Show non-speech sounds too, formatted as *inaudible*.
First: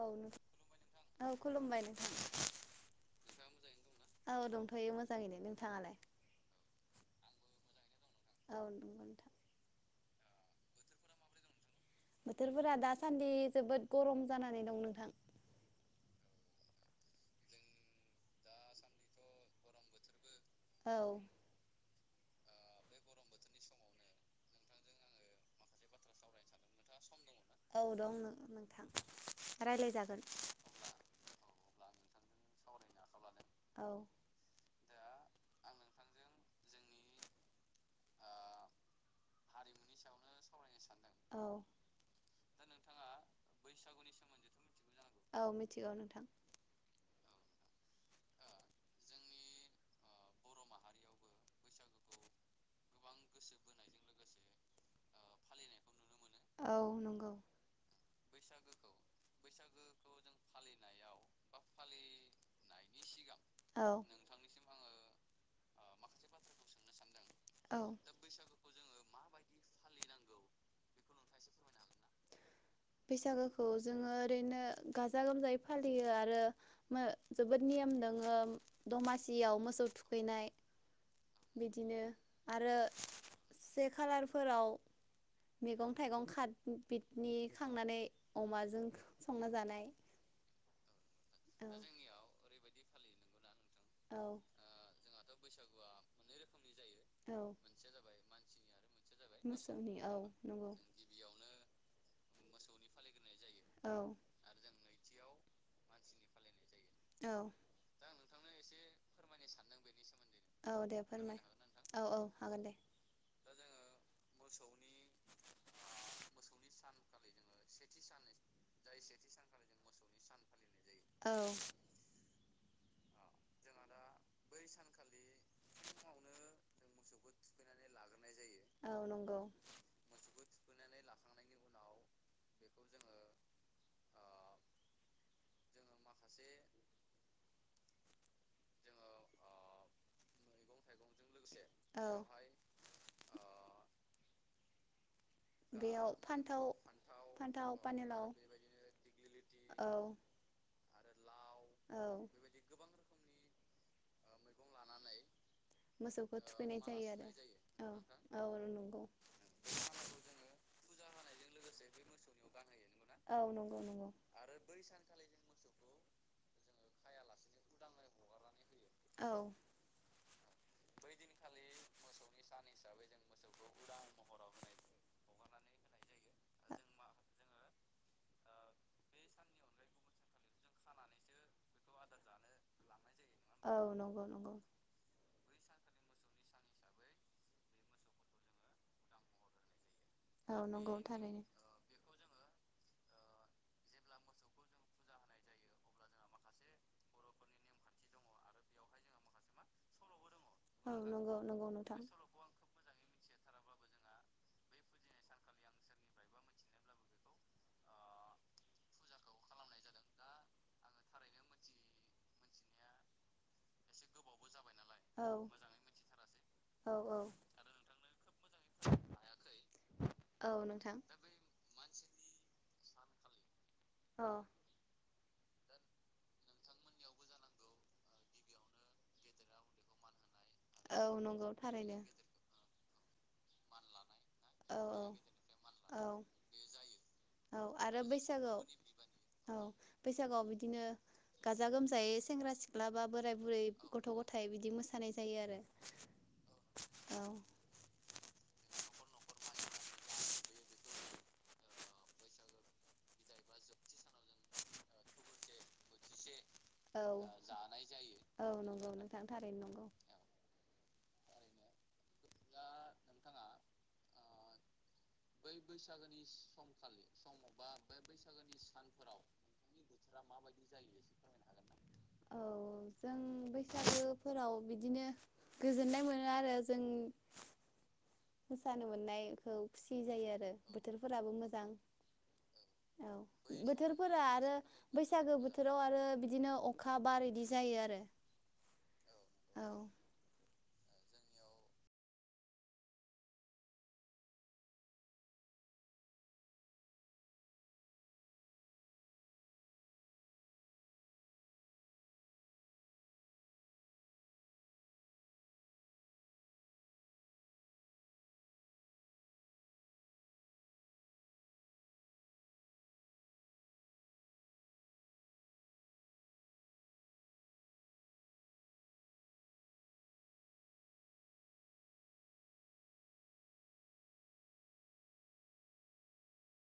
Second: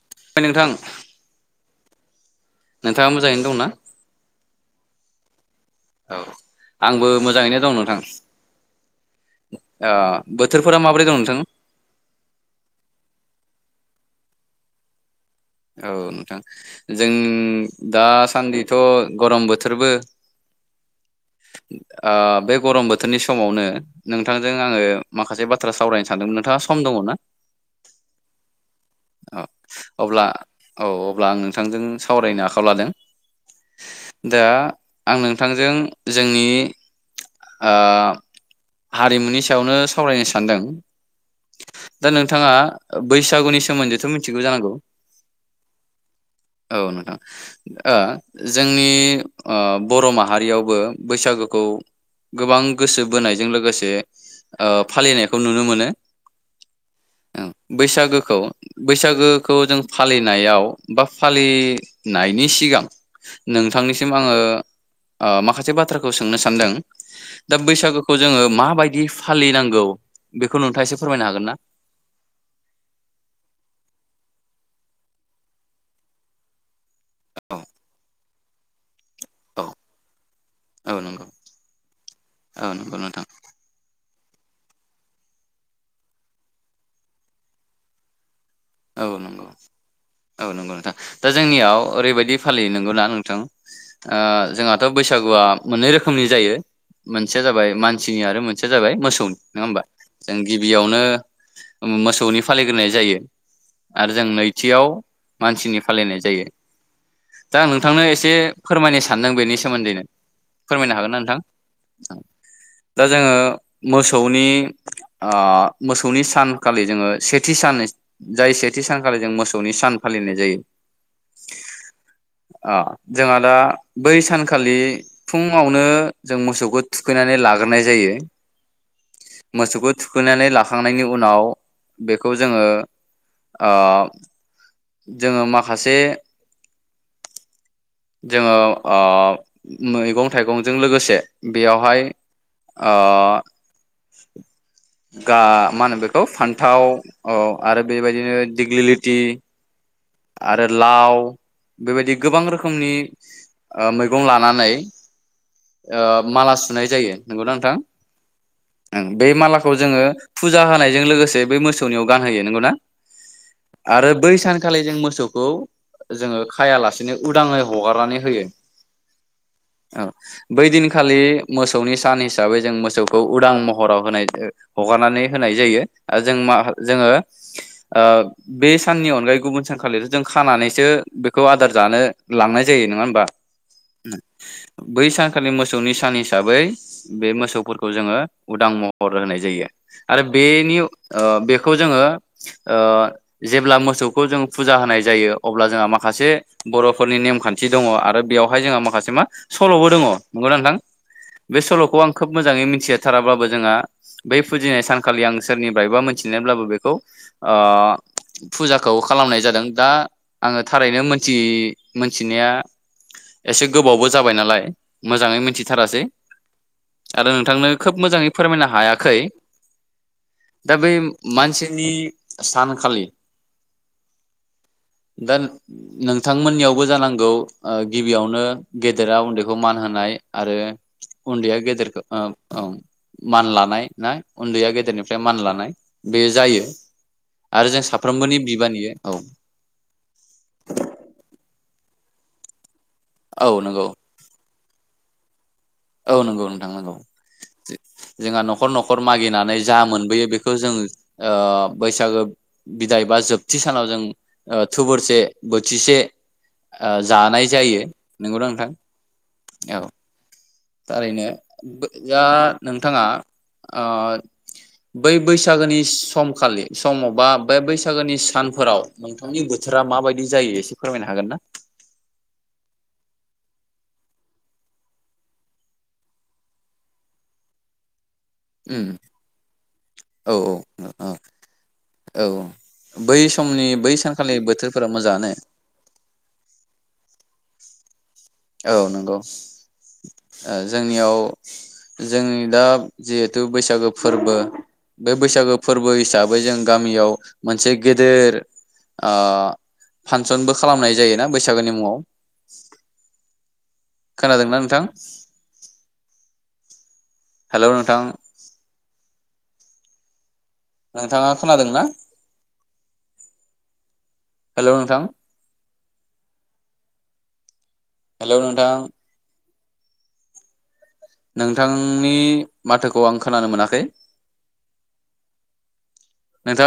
औ नोंथां औ खुलुमबाय नों नोंथाङा मोजाङैनो दंना? औ दंथ'यो मोजाङै नों औ आंबो मोजाङैनो दं नोंथां औ नंगौ नोंथां ओ। बोथोरफोरा माबोरै दं नोंथां? बोथोरफोरा दासान्दि जोबोद गरम जानानै दं नोंथां। औ नोंथां जों दासान्दिथ' गरम बोथोरबो औ। ओ बे गरम बोथोरनि समावनो नोंथांजों आङो माखासे बाथ्रा सावरायनो सानदोंमोन नोंथाङा सम दङ ना? औ दं नोंथां। औ रायलायजागोन अब्ला औ अब्ला आं नोंथांजों सावरायनो आखायाव लादों औ दा आं नोंथांजों जोंनि ओ हारिमुनि सायावनो सावरायनो सानदों औ दा नों बिथाङा ओब बैसागुनि सोमोन्दैथ' मिथिगौ जानांगौ औ मिथिगौ नोंथां औ नोंथां। ओ जोंनि ओ बर' माहारियावबो बैसागुखौ गोबां गोसो बोनाय ओ फालिनायखौ नुनो मोनो। औ नंगौ बैसागोखौ बैसागोखौ जों फालिनायाव बा फालिनायनि सिगां औ नोंथांनिसिम आङो ओ माखासे मोनसे बाथ्राखौ सोंनो सानदों दा औ बैसागो जोङो मााबायदि फालिनांगौ बेखौ नोंथाङा एसे फोरमायनो हागोन ना? बैसागोखौ जोङो ओरैनो गाजा गोमजायै फालियो आरो औ जोबोद नियम दोङो *unintelligible* दमासियाव मोसौ औ थुखैनाय औ नंगौ बिदिनो औ आरो नंगौ नोंथां से कालार फोराव मैगं-थाइगं खार बिनि खांनानै। औ नंगौ जानाय दा औ नंगौ नोंथां। दा जोंनियाव ओरैबायदि फालियो नंगौना न थां। ओ नोंथां औ जोंहाथ' बैसागुआ मोननै रोखोमनि जायो मोनसेया जाबाय मानसिनि आरो मोनसेया जाबाय मोसौनि नङा होमबा आरो जों मोनसे मोसौनि औ नंगौ गिबियावनो मोसौनि फालिग्रोनाय जायो। औ आरो जों नैथियाव मानसिनि फालिनाय जायो। औ दा नोंथांनो एसे एसे फोरमायनो सानदों बेनि सोमोन्दैनो। औ फोरमायनो दे हागोन ना नोंथां फोरमाय औ औ हागोन दे दा जोङो मोसौनि ओ मोसौनि सानखालि जोङो सेथि सान जाय सेथि सानखालि जों मोसौनि सान फालिनाय जायो। औ अ जोंहा दा बै सानखालि फुङावनो जों मोसौखौ थुखैनानै लाग्रोनाय जायो। औ नंगौ मोसौखौ थुखैनानै लाखां नायनि उनाव बेखौ जोङो आ जोंङो मा सासे जोङो ओ मैगं थाइगंजों लोगोसे *unintelligible* बेयावहाय औ ओ *unintelligible* गा मा होनो बेखौ फान्थाव औ फान्थाव आरो पानिलाव बेबायदिनो दिग्लिलिति औ गोबां आरो लाव बेबायदि गोबां रोखोमनि ओ मैगं लानानै ओ मोसौखौ माला थुखैनाय सुनाय जायो आरो नंगौना नोंथां औ औ नंगौ ओं बे मालाखौ जोङो फुजा होनायजों लोगोसे जे बे मोसौनियाव गान होयो नंगौना औ नंगौ नंगौ आरो बै सान खालि जों मोसौखौ जोङो खायालासे उदाङै हगारनानै होयो औ औ बै दिनखालि मोसौनि सान हिसाबै जों मोसौखौ उदां महराव होनाय हगारनानै होनाय जायो आरो जों मा जोङो ओ‌ बे साननि अनगायै गुबुन सानखालिथ' जों खानानैसो बेखौ आदार जानो लांनाय जायो नङा होनबा औ नंगौ नंगौ बै सानखालि मोसौनि सानि हिसाबै बे मोसौफोरखौ जोङो उदां महर होनाय जायो। आरो औ बेनि ओ नंगौ थारैनो बेखौ जोङो ओ जेब्ला मोसौ खौ जों फुजा होनाय जायो अब्ला जोंहा माखासे बर'फोरनि नेमखान्थि दङ' आरो बेवहाय जोंहा माखासे मा सल'बो दङ'। नंगौना नोंथां औ नंगौ बे नंगौ सल'खौ नोंथां आं खोब मोजाङै मिथिया थाराब्लाबो जोंहा बै फुजिनाय सानखालि आं सोरनिफ्रायबा मिथिनानैबो बेखौ फुजा। खौ खालामनाय जादों दा आङो थारैनो मोन्थि मोनथिनाया एसे गोबावबो जाबाय नालाय औ मोजाङै मिथिथारासै औ औ आरो नोंथांनो खोब मोजाङै फोरमायनो हायाखै औ दा बे नोंथां मानसिनि सानखालि औ दा नोंथांमोननियावबो जानांगौ ओ गिबियावनो गेदेरा उन्दैखौ मान होनाय आरो औ नंगौ उन्दैया थारैनो गेदेरखो ओ औ। मान लानाय ना उन्दैया औ गेदेरनिफ्राय मान लानाय। औ बे जायो आरो जों साफ्रोमबोनि बि *unintelligible* औ बैसागआव बिदिनो गाजा गोमजायै सेंग्रा सि ला बा बोराय बुरै औ नंगौ गथ' गथाय बिद बिदि मोसानाय जायो आरो औ नंगौ नोंथां नंगौ। औ जोंहा न'खर न'खर मागिनानै जा मोनबोयो बेखौ जों अ बैसागो बिदाय बा जोबथि सानाव जों ओ थुबोरसे बोथिसे ओ औ जानाय जायो नंगौना औ नोंथां नंगौ नोंथां थारैनो नंगौ। औ थारैनो बो दा नोंथाङा अ बै बैसागोनि सम खालि सम बा बे बैसागोनि सानफोराव नोंथांनि बोथोरा माबायदि जायो एसे फोरमायनो हागोन ना। औ जों बैसागोफोराव बिदिनो गोजोननाय मोनो आरो जों मोसानो उम मोननायखौ खुसि जायो औ आरो औ बोथोरफोराबो मोजां औ औ बै समनि बै बोथोरफोरा सानखालि आरो बोथोरफोरा मोजाङानो बैसागो बोथोराव आरो बिदिनो अखा बार इदि जायो आरो औ नंगौ औ ओ जोंनियाव जोंनि दा जिहेथु बैसागो फोरबो बे बैसागो फोरबो हिसाबै जों गामियाव मोनसे गेदेर ओ फांसनबो खालामनाय जायोना बैसागोनि मुङाव खोनादोंना नोंथां हेल' नोंथां नोंथाङा खोनादोंना हेल' नोंथां हेल' नोथां नोंथांनि माथोखौ आं खोनानो मोनाखै